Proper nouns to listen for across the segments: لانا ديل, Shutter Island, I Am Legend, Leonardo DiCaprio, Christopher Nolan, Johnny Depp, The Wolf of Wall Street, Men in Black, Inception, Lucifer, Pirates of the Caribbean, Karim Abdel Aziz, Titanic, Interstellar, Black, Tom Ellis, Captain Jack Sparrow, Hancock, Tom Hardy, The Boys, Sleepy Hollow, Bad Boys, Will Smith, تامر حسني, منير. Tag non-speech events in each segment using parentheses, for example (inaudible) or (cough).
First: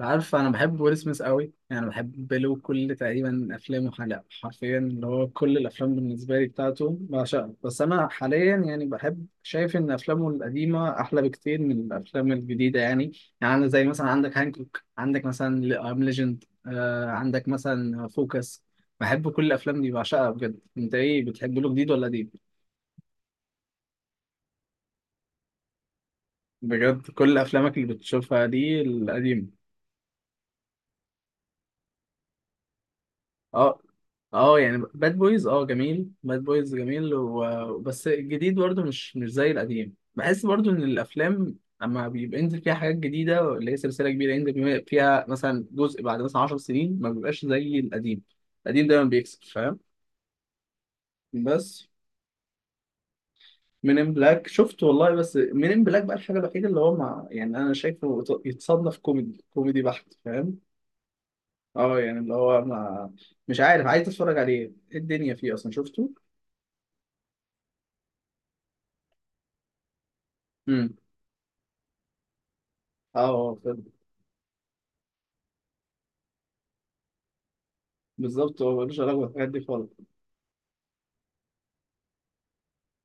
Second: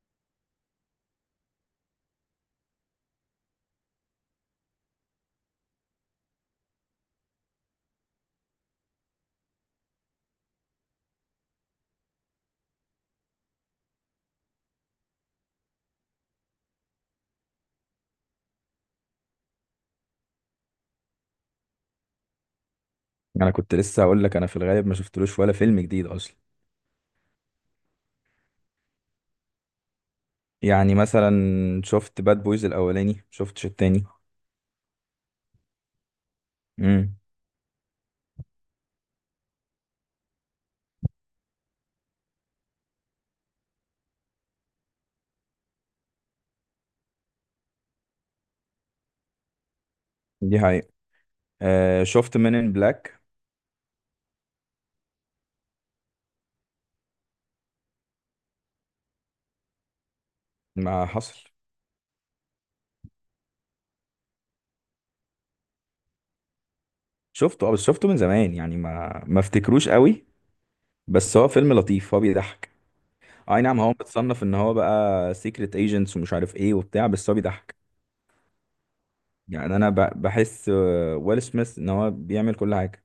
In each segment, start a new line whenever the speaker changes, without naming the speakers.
عارف، انا بحب ويل سميث قوي. يعني بحب له كل تقريبا افلامه، حلقة، حرفيا اللي هو كل الافلام بالنسبه لي بتاعته بعشقها. بس انا حاليا يعني بحب، شايف ان افلامه القديمه احلى بكتير من الافلام الجديده يعني. يعني أنا زي مثلا عندك هانكوك، عندك مثلا ام ليجند، عندك مثلا فوكس. بحب كل الافلام دي بعشقها بجد. انت ايه بتحب له، جديد ولا قديم؟
انا كنت لسه هقول لك انا في الغالب ما شفتلوش ولا فيلم جديد اصلا.
بجد كل افلامك اللي بتشوفها دي القديمه؟
يعني مثلا. شفت باد بويز الاولاني شفتش
اه.
التاني.
اه يعني باد بويز، جميل، باد بويز جميل،
امم.
بس الجديد برضو مش زي القديم. بحس برضو ان الافلام لما بيبقى ينزل فيها حاجات جديده، اللي هي سلسله كبيره ينزل فيها مثلا جزء بعد مثلا 10 سنين، ما بيبقاش زي القديم. القديم دايما بيكسب، فاهم؟
دي حقيقة.
بس
آه، شفت مين ان بلاك؟
من ان بلاك شفته والله، بس من ان بلاك بقى الحاجه الوحيده اللي هو مع، يعني انا شايفه يتصنف كوميدي كوميدي بحت، فاهم؟
ما حصل.
اه يعني اللي هو ما، مش عارف، عايز اتفرج عليه، ايه الدنيا فيه، اصلا شفته.
شفته، اه، بس شفته من زمان يعني ما افتكروش قوي. بس هو فيلم لطيف هو بيضحك.
اه هو
اي نعم،
فيلم.
هو متصنف ان هو بقى سيكريت ايجنتس ومش عارف ايه وبتاع، بس هو بيضحك.
بالظبط، هو ملوش علاقة بالحاجات دي
يعني
خالص.
انا بحس، ويل سميث ان هو بيعمل كل حاجة.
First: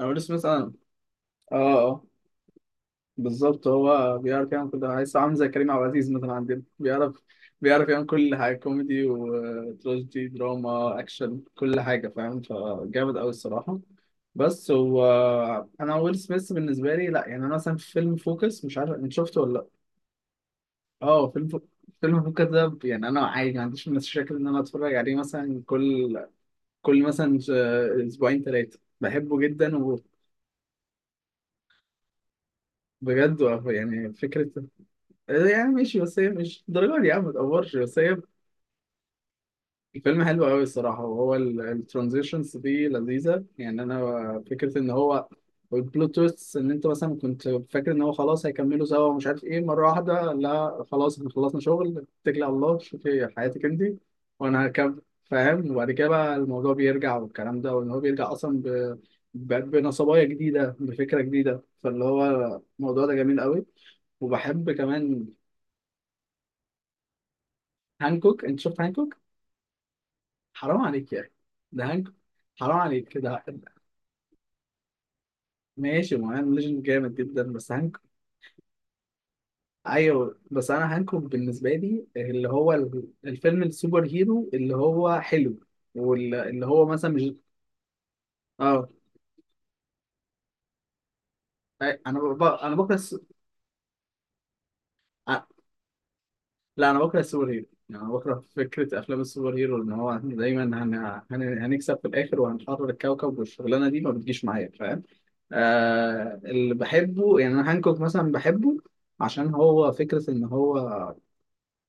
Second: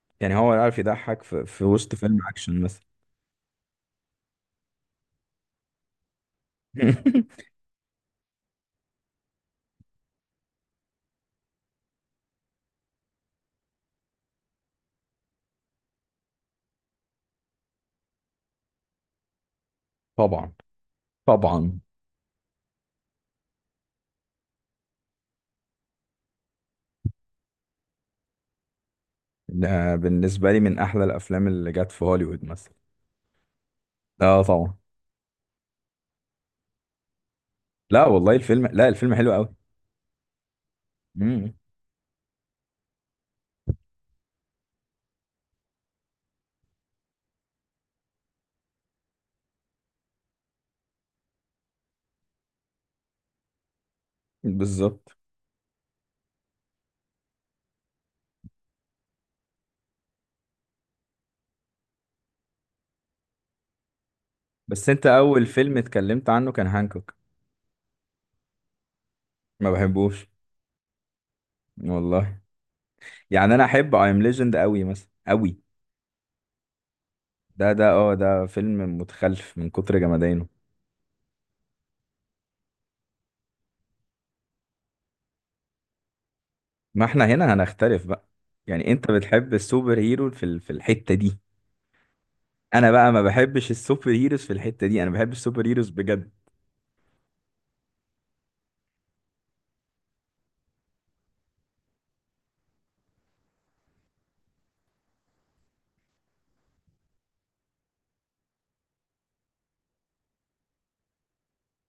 انا بقول
يعني هو
مثلا.
عارف يضحك في,
اه،
في وسط
اه،
فيلم اكشن مثلا.
بالظبط هو بيعرف يعمل كل ده. عايز، عامل زي كريم عبد العزيز مثلا عندنا، بيعرف،
(laughs)
بيعرف يعمل كل حاجة، كوميدي وتراجيدي، دراما، أكشن، كل حاجة، فاهم؟ فجامد أوي الصراحة. بس هو، أنا ويل سميث بالنسبة لي لأ. يعني أنا مثلا في فيلم فوكس، مش عارف أنت شفته ولا لأ.
طبعا.
اه فيلم فو-
طبعا.
فيلم فوكس ده، يعني أنا عادي ما عنديش مشاكل إن أنا أتفرج عليه مثلا كل، كل اسبوعين ثلاثه، بحبه جدا.
ده بالنسبة لي من أحلى الأفلام اللي جت في هوليوود مثلا.
وبجد، يعني
لا
فكره،
طبعا.
يعني ماشي، بس هي مش الدرجه دي يا عم، ما تقفرش، بس
لا
هي.
والله الفيلم، لا الفيلم حلو أوي.
الفيلم حلو قوي الصراحة. وهو
امم.
الترانزيشنز دي لذيذة، يعني أنا فكرة إن هو، والبلوت تويست إن أنت مثلا كنت فاكر إن هو خلاص هيكملوا سوا ومش عارف إيه، مرة واحدة لا، خلاص إحنا خلصنا شغل، اتكلي على الله، شوفي حياتك أنت وأنا هكمل،
بالظبط.
فاهم؟ وبعد كده بقى الموضوع بيرجع والكلام ده، وإن هو بيرجع أصلا بنصبايا جديدة، بفكرة جديدة. فاللي هو، الموضوع ده جميل قوي. وبحب
بس أنت
كمان.
أول فيلم اتكلمت عنه كان هانكوك.
هانكوك. أنت شفت هانكوك؟
ما بحبوش.
حرام عليك يا أخي. ده هانكوك.
والله.
حرام عليك كده.
يعني أنا أحب أي أم ليجند أوي، مثلا أوي.
ماشي، ما انا ليجند جامد جدا، بس
ده ده أه ده فيلم متخلف من كتر
ايوه،
جمدانه.
بس انا هانكوك بالنسبه لي اللي هو الفيلم السوبر هيرو اللي هو حلو، واللي هو
ما
مثلا
إحنا
مش،
هنا هنختلف بقى.
اه
يعني أنت بتحب السوبر هيرو في الحتة دي.
انا
أنا
بكره
بقى
الس...
ما بحبش السوبر هيروز في الحتة دي، أنا بحب
آه،
السوبر هيروز بجد.
لا، انا بكره السوبر هيرو. يعني انا بكره فكره افلام السوبر هيرو، ان هو دايما هنكسب في الاخر وهنحرر الكوكب، والشغلانه دي ما بتجيش معايا، فاهم؟ اللي بحبه، يعني انا هانكوك مثلا بحبه عشان هو فكره ان هو،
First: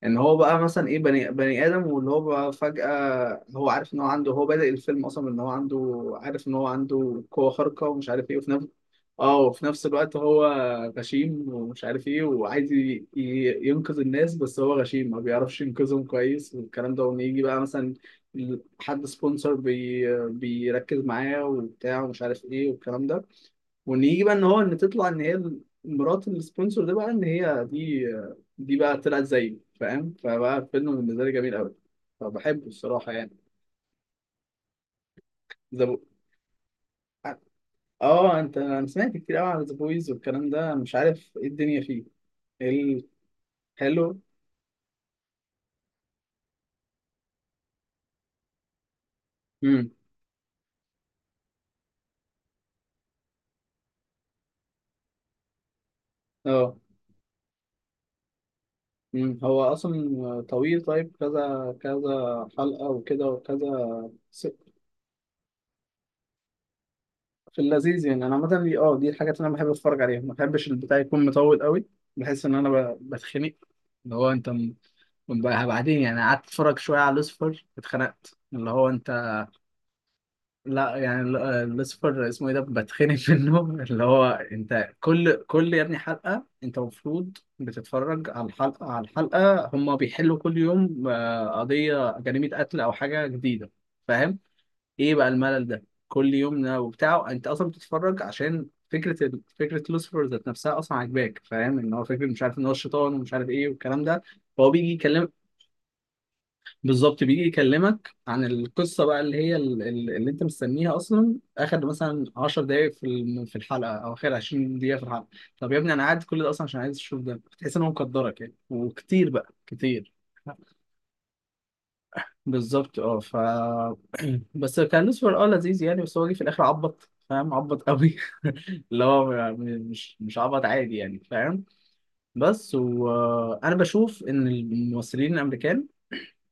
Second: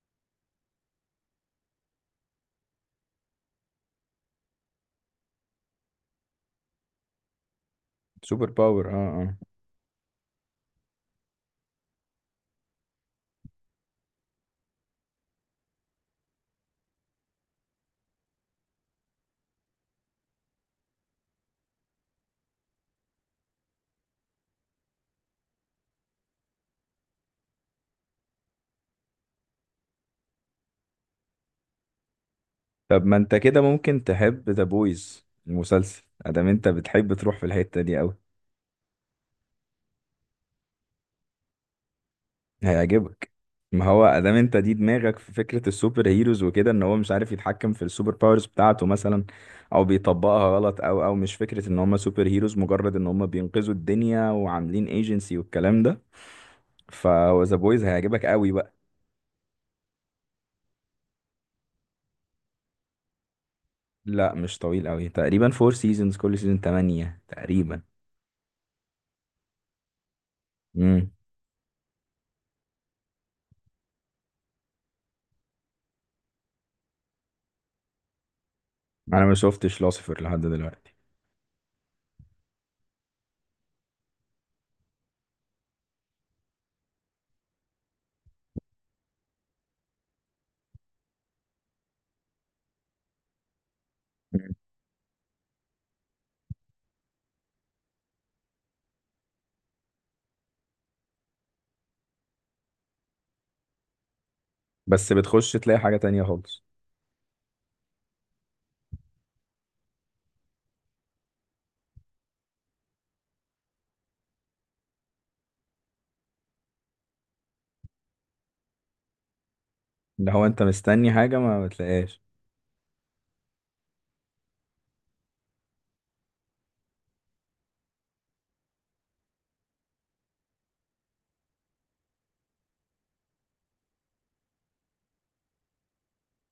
ان هو بقى مثلا، ايه، بني ادم، واللي هو بقى فجأة هو عارف ان هو عنده، هو بادئ الفيلم اصلا ان هو عنده، عارف ان هو عنده قوة خارقة، ومش عارف ايه،
سوبر باور أه. آه.
وفي نفس الوقت هو غشيم، ومش عارف ايه، وعايز ينقذ الناس، بس هو غشيم ما بيعرفش ينقذهم كويس والكلام ده، وان يجي بقى مثلا حد سبونسر بيركز معاه وبتاع ومش عارف ايه والكلام ده، ونيجي بقى ان هو، ان تطلع ان هي مرات السبونسر ده، بقى ان هي دي بقى طلعت زيه، فاهم؟ فبقى فيلم بالنسبه لي جميل قوي. فبحبه
طب
الصراحه
ما
يعني.
انت كده ممكن تحب ذا بويز
ذا بو...
المسلسل، ادام انت بتحب تروح في الحتة دي قوي.
اه، انت، انا سمعت كتير قوي عن ذا بويز والكلام ده، مش عارف ايه الدنيا فيه. ايه؟
هيعجبك. ما هو
الحلو.
ادام انت دي دماغك في فكرة السوبر هيروز وكده، ان هو مش عارف يتحكم في السوبر باورز بتاعته مثلا، او
امم.
بيطبقها غلط، او مش فكرة ان هم سوبر هيروز مجرد ان هم بينقذوا الدنيا وعاملين ايجنسي والكلام ده.
اه.
فهو ذا بويز هيعجبك قوي بقى.
هو اصلا طويل؟ طيب كذا كذا حلقه وكده وكذا
لا مش طويل قوي، تقريبا فور سيزونز كل سيزون 8
في
تقريبا.
اللذيذ. يعني انا عامه دي الحاجات اللي انا بحب اتفرج عليها، ما بحبش البتاع
امم.
يكون مطول قوي. بحس ان انا بتخنق. اللي هو انت بقى بعدين، يعني قعدت اتفرج شويه على لوسيفر، اتخنقت. اللي هو انت،
انا ما شفتش لوسيفر لحد دلوقتي.
لا، يعني لوسيفر اسمه ايه ده، بتخنق (laughs) منه. اللي هو انت كل يا ابني، حلقه انت المفروض بتتفرج على الحلقه، هم بيحلوا كل يوم قضيه جريمه قتل او حاجه جديده. ايه بقى الملل ده كل يوم وبتاعه؟ انت اصلا بتتفرج عشان فكره فكره لوسيفر ذات نفسها اصلا عاجباك، فاهم؟ ان هو فكره، مش عارف، ان هو الشيطان ومش عارف ايه والكلام ده، فهو بيجي
بس
يكلمك.
بتخش تلاقي حاجة تانية خالص.
بالظبط، بيجي يكلمك عن القصه بقى اللي هي اللي انت مستنيها اصلا اخر مثلا 10 دقائق في في الحلقه، او اخر 20 دقيقه في الحلقه. طب يا ابني، انا قاعد كل ده اصلا عشان عايز اشوف ده. بتحس ان هو مقدرك يعني، وكتير بقى كتير.
اللي هو انت مستني حاجة ما بتلاقيهاش.
بالظبط. اه ف (clears throat) بس كان لوسيفر لذيذ يعني، بس هو جه في الاخر عبط، فاهم؟ عبط قوي (laughs) اللي هو، مش عبط عادي يعني، فاهم؟ بس، وانا بشوف ان الممثلين الامريكان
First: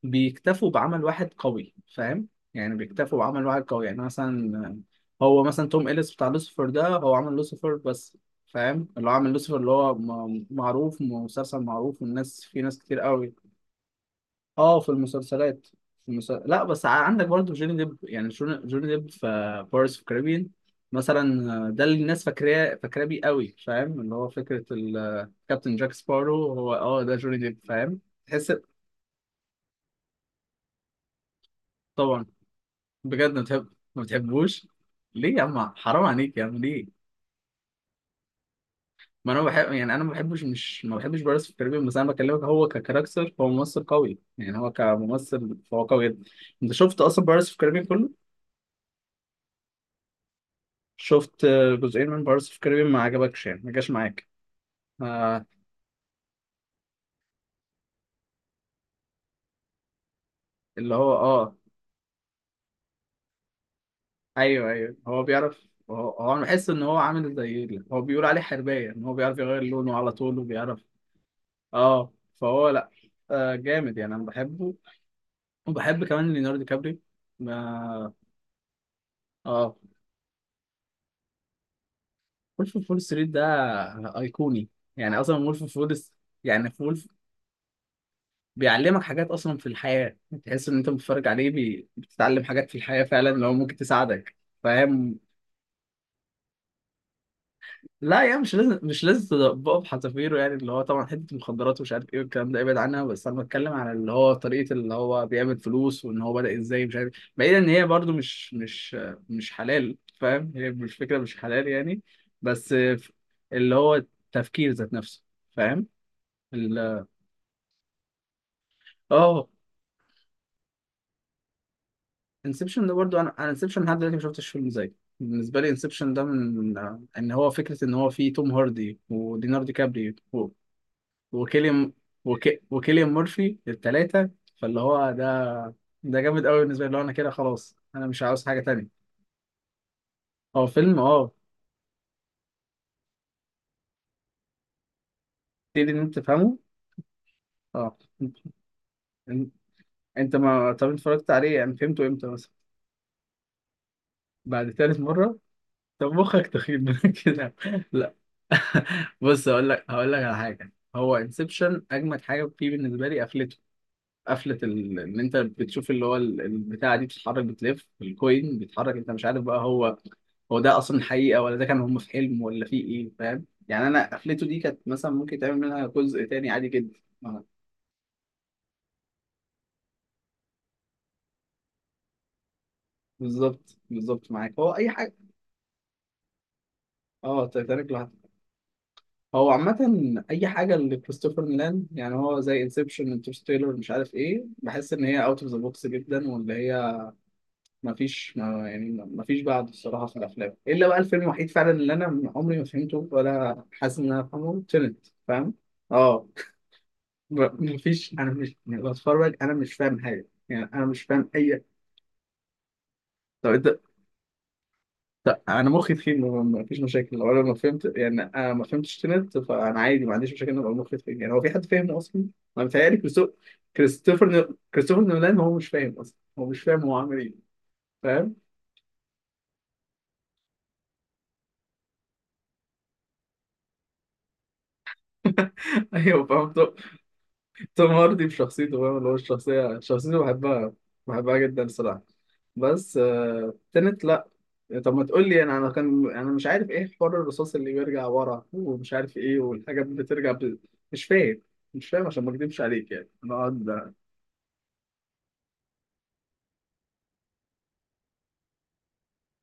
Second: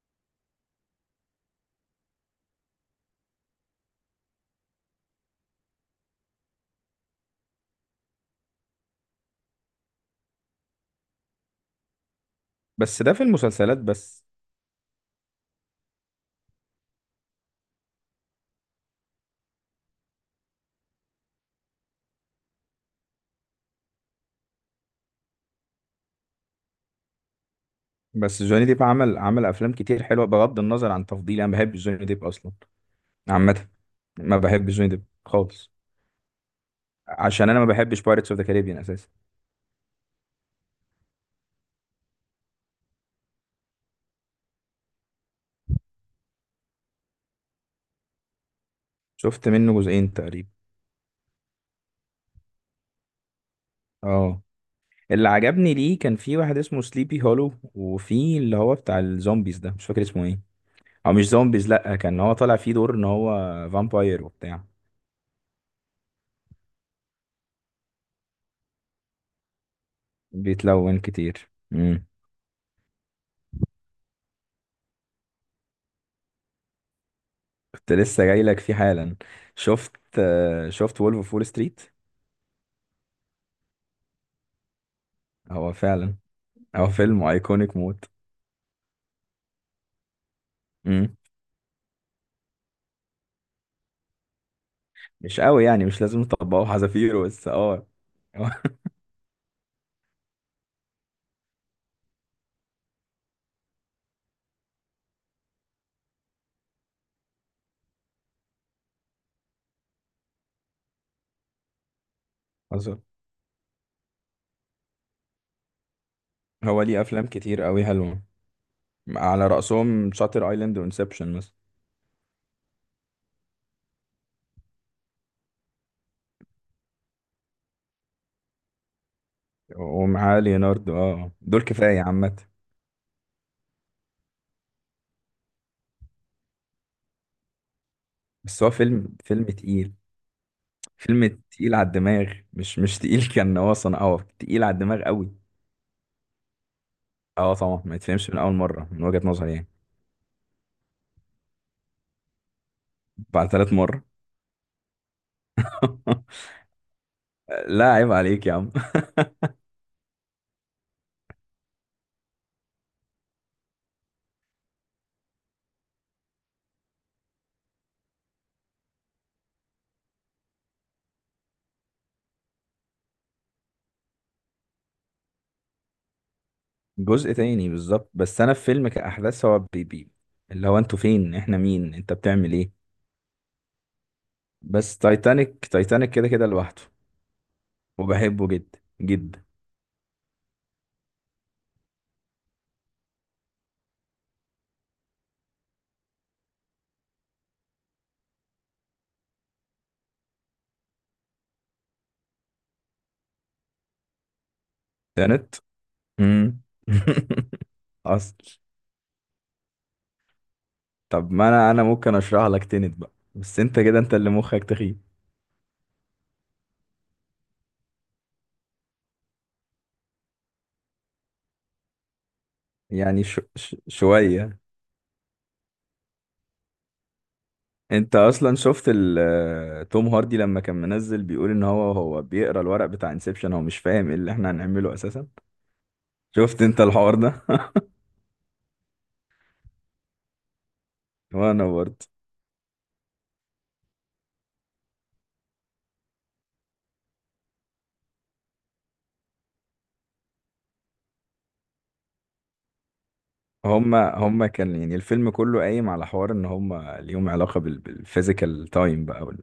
بيكتفوا بعمل واحد قوي، فاهم؟ يعني بيكتفوا بعمل واحد قوي، يعني مثلا هو مثلا توم إليس بتاع لوسيفر ده، هو عمل لوسيفر بس، فاهم؟ اللي هو عمل لوسيفر اللي هو معروف، مسلسل معروف والناس، في ناس كتير
بس ده في
قوي.
المسلسلات بس.
اه في المسلسلات، لا، بس عندك برضه جوني ديب. يعني جوني ديب في بارس في كاريبيان مثلا، ده اللي الناس فاكراه بيه قوي، فاهم؟ اللي هو فكره كابتن جاك سبارو، هو ده جوني ديب، فاهم؟
بس
تحس.
جوني ديب عمل افلام كتير حلوة، بغض النظر عن تفضيلي، انا ما بحبش جوني ديب
طبعا.
اصلا.
بجد ما
عامة.
بتحب؟ ما
ما
بتحبوش.
بحبش جوني ديب
ليه يا
خالص.
عم؟ حرام عليك يا عم. ليه؟
عشان انا ما بحبش بايرتس اوف ذا كاريبيان اساسا.
ما انا بحب، يعني انا ما بحبش، بارس في كاريبيان. بس انا بكلمك، هو ككاركتر، هو ممثل قوي، يعني هو كممثل فهو قوي جدا. انت شفت اصلا بارس في كاريبيان كله؟
شفت منه جزئين تقريبا.
شفت؟ جزئين من بارس في كاريبيان؟ ما عجبكش يعني، ما جاش معاك؟
اه. اللي
آه.
عجبني ليه كان في واحد اسمه سليبي هولو، وفي اللي هو بتاع الزومبيز ده مش فاكر اسمه ايه.
اللي هو
او مش
اه.
زومبيز، لا كان هو طالع فيه دور ان هو فامباير وبتاع.
ايوه، ايوه، هو بيعرف. هو انا بحس ان هو عامل زي هو بيقول عليه حربايه، ان هو بيعرف يغير لونه على طول وبيعرف.
بيتلون كتير.
اه فهو لا، آه جامد، يعني انا بحبه. وبحب كمان ليوناردو كابري.
كنت
ما
لسه جاي لك فيه حالا.
اه
شفت. شفت وولف اوف وول ستريت.
وولف اوف وول ستريت ده ايقوني. يعني اصلا وولف
هو
اوف وول،
فعلا.
يعني في
هو
وولف،
فيلم ايكونيك موت.
بيعلمك حاجات اصلا في الحياه. تحس ان انت
مم.
بتتفرج عليه بتتعلم حاجات في الحياه فعلا، لو ممكن تساعدك، فاهم؟
مش قوي يعني، مش لازم نطبقه حذافيره، بس اه.
لا يعني مش
(laughs)
لازم، مش لازم بقى بحذافيره. يعني اللي هو طبعا حته مخدرات ومش عارف ايه والكلام ده ابعد عنها، بس انا بتكلم على اللي هو طريقه اللي هو بيعمل فلوس وان هو بدأ ازاي، مش عارف، بعيدا ان هي برضو مش مش حلال، فاهم؟ هي مش، فكره، مش حلال يعني، بس
حصل.
اللي هو التفكير ذات نفسه، فاهم؟
هو ليه
ال-
افلام كتير قوي حلوه. على
اه
رأسهم شاتر ايلاند وانسبشن مثلا.
انسبشن ده برضو، انا انسبشن لحد دلوقتي ما شفتش فيلم زيه. بالنسبه لي انسبشن ده من، ان هو فكره ان هو فيه توم هاردي ودينارdo دي كابري
ومعاه ليوناردو، دول
وكيليان،
كفايه عامه.
وكيليان مورفي التلاتة. فاللي هو ده، ده جامد قوي بالنسبة لي، اللي هو انا كده خلاص، انا مش عاوز حاجة
بس هو
تانية.
فيلم تقيل.
هو فيلم
فيلم تقيل على الدماغ، مش تقيل. (laughs) كان هو صنع، تقيل على الدماغ قوي.
تبتدي ان انت تفهمه.
اه طبعا، ما
اه.
يتفهمش من اول مره من وجهه
إن-
نظري يعني.
انت ما طب أنت اتفرجت عليه، يعني فهمته امتى مثلا؟
بعد 3 مره.
بعد تالت مرة. طب
(laughs)
مخك تخيب (laughs) من كده.
لا عيب
لا.
عليك يا عم. (laughs)
(laughs) بص، هقول لك على حاجة، هو انسبشن اجمد حاجة فيه بالنسبة لي قفلته. قفله ان انت بتشوف اللي هو البتاعه دي بتتحرك، بتلف الكوين، بيتحرك، انت مش عارف بقى هو، هو ده اصلا حقيقه ولا ده كان هم في حلم، ولا في ايه، فاهم؟ يعني انا قفلته دي كانت مثلا ممكن تعمل منها جزء تاني عادي جدا
جزء تاني بالظبط، بس انا في فيلم كأحداث هو بيبي. اللي هو انتوا فين، احنا مين، انت بتعمل ايه.
بالظبط، بالظبط معاك، هو اي
بس
حاجه.
تايتانيك، تايتانيك كده كده لوحده.
اه، تitanic لوحده.
وبحبه جدا جدا.
هو عامة أي حاجة لكريستوفر نولان يعني، هو زي انسبشن، انترستيلر، مش عارف ايه، بحس إن هي اوت اوف ذا بوكس جدا، وإن هي، ما فيش، بعد، الصراحه، في الافلام الا بقى الفيلم الوحيد فعلا اللي انا عمري ما فهمته ولا حاسس ان انا فاهمه تنت، فاهم؟
تنت.
اه.
امم. (laughs)
ما فيش، انا
اصل.
مش، يعني بتفرج انا مش فاهم حاجه، يعني انا مش فاهم
طب ما
اي.
انا ممكن اشرح لك تنت بقى،
طب
بس
انت،
انت كده انت اللي مخك تخين.
طب انا مخي تخين، ما فيش مشاكل لو انا ما فهمت يعني، انا ما فهمتش تنت، فانا عادي ما عنديش مشاكل ان ابقى مخي تخين. يعني هو في حد فاهمه اصلا؟ انا متهيألي
يعني شو شوية.
كريستوفر نولان هو مش فاهم اصلا، هو مش فاهم هو عامل ايه،
انت
فاهم؟
اصلا شفت توم هاردي لما كان منزل بيقول ان هو بيقرا الورق بتاع انسبشن، هو مش فاهم ايه اللي احنا هنعمله اساسا.
(laughs) ايوه، فهمت.
شفت انت الحوار ده. (laughs)
توم هاردي بشخصيته، فاهم؟ اللي هو شخصيته بحبها، بحبها جدا
وانا
الصراحة.
برضه.
بس تنت لا. طب ما تقول لي انا مش عارف ايه حوار الرصاص اللي بيرجع ورا ومش عارف ايه والحاجات بترجع مش فاهم، مش فاهم عشان ما اكدبش عليك، يعني انا اقعد.
هما كان، يعني الفيلم كله قايم على حوار ان هما ليهم علاقة بالفيزيكال تايم بقى،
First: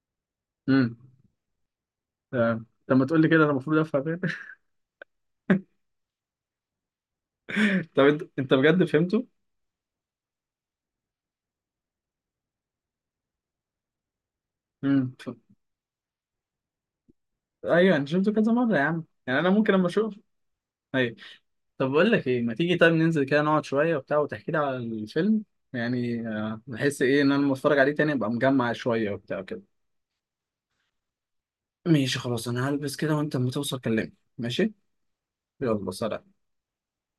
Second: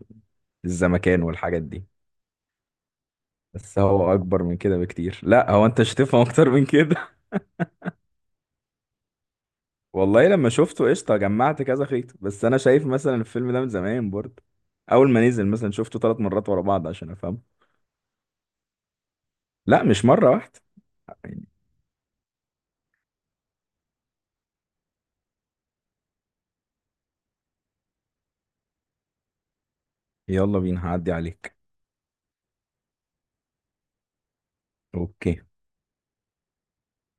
امم.
الزمكان والحاجات دي.
تمام. طب ما تقول لي كده انا المفروض
بس
افهم
هو
ايه؟
اكبر من كده بكتير، لا هو انت مش هتفهم (laughs) اكتر من كده.
(laughs) طب، انت بجد فهمته؟
(laughs) والله لما شفته قشطة جمعت كذا خيط، بس انا شايف مثلا الفيلم ده من زمان برضه. اول
امم.
ما نزل مثلا شفته 3 مرات ورا بعض عشان افهمه.
ايوه انا شفته كذا مرة يا عم، يعني انا ممكن
لا
اما
مش
اشوف.
مرة واحدة
ايوه.
يعني.
طب بقول لك ايه، ما تيجي طيب ننزل كده نقعد شويه وبتاع، وتحكي لي على الفيلم، يعني بحس ايه ان انا لما اتفرج عليه تاني ابقى مجمع شويه وبتاع كده.
يلا بينا، هعدي عليك.
ماشي خلاص، انا هلبس كده وانت لما توصل كلمني. ماشي.
اوكي.
يلا، سلام.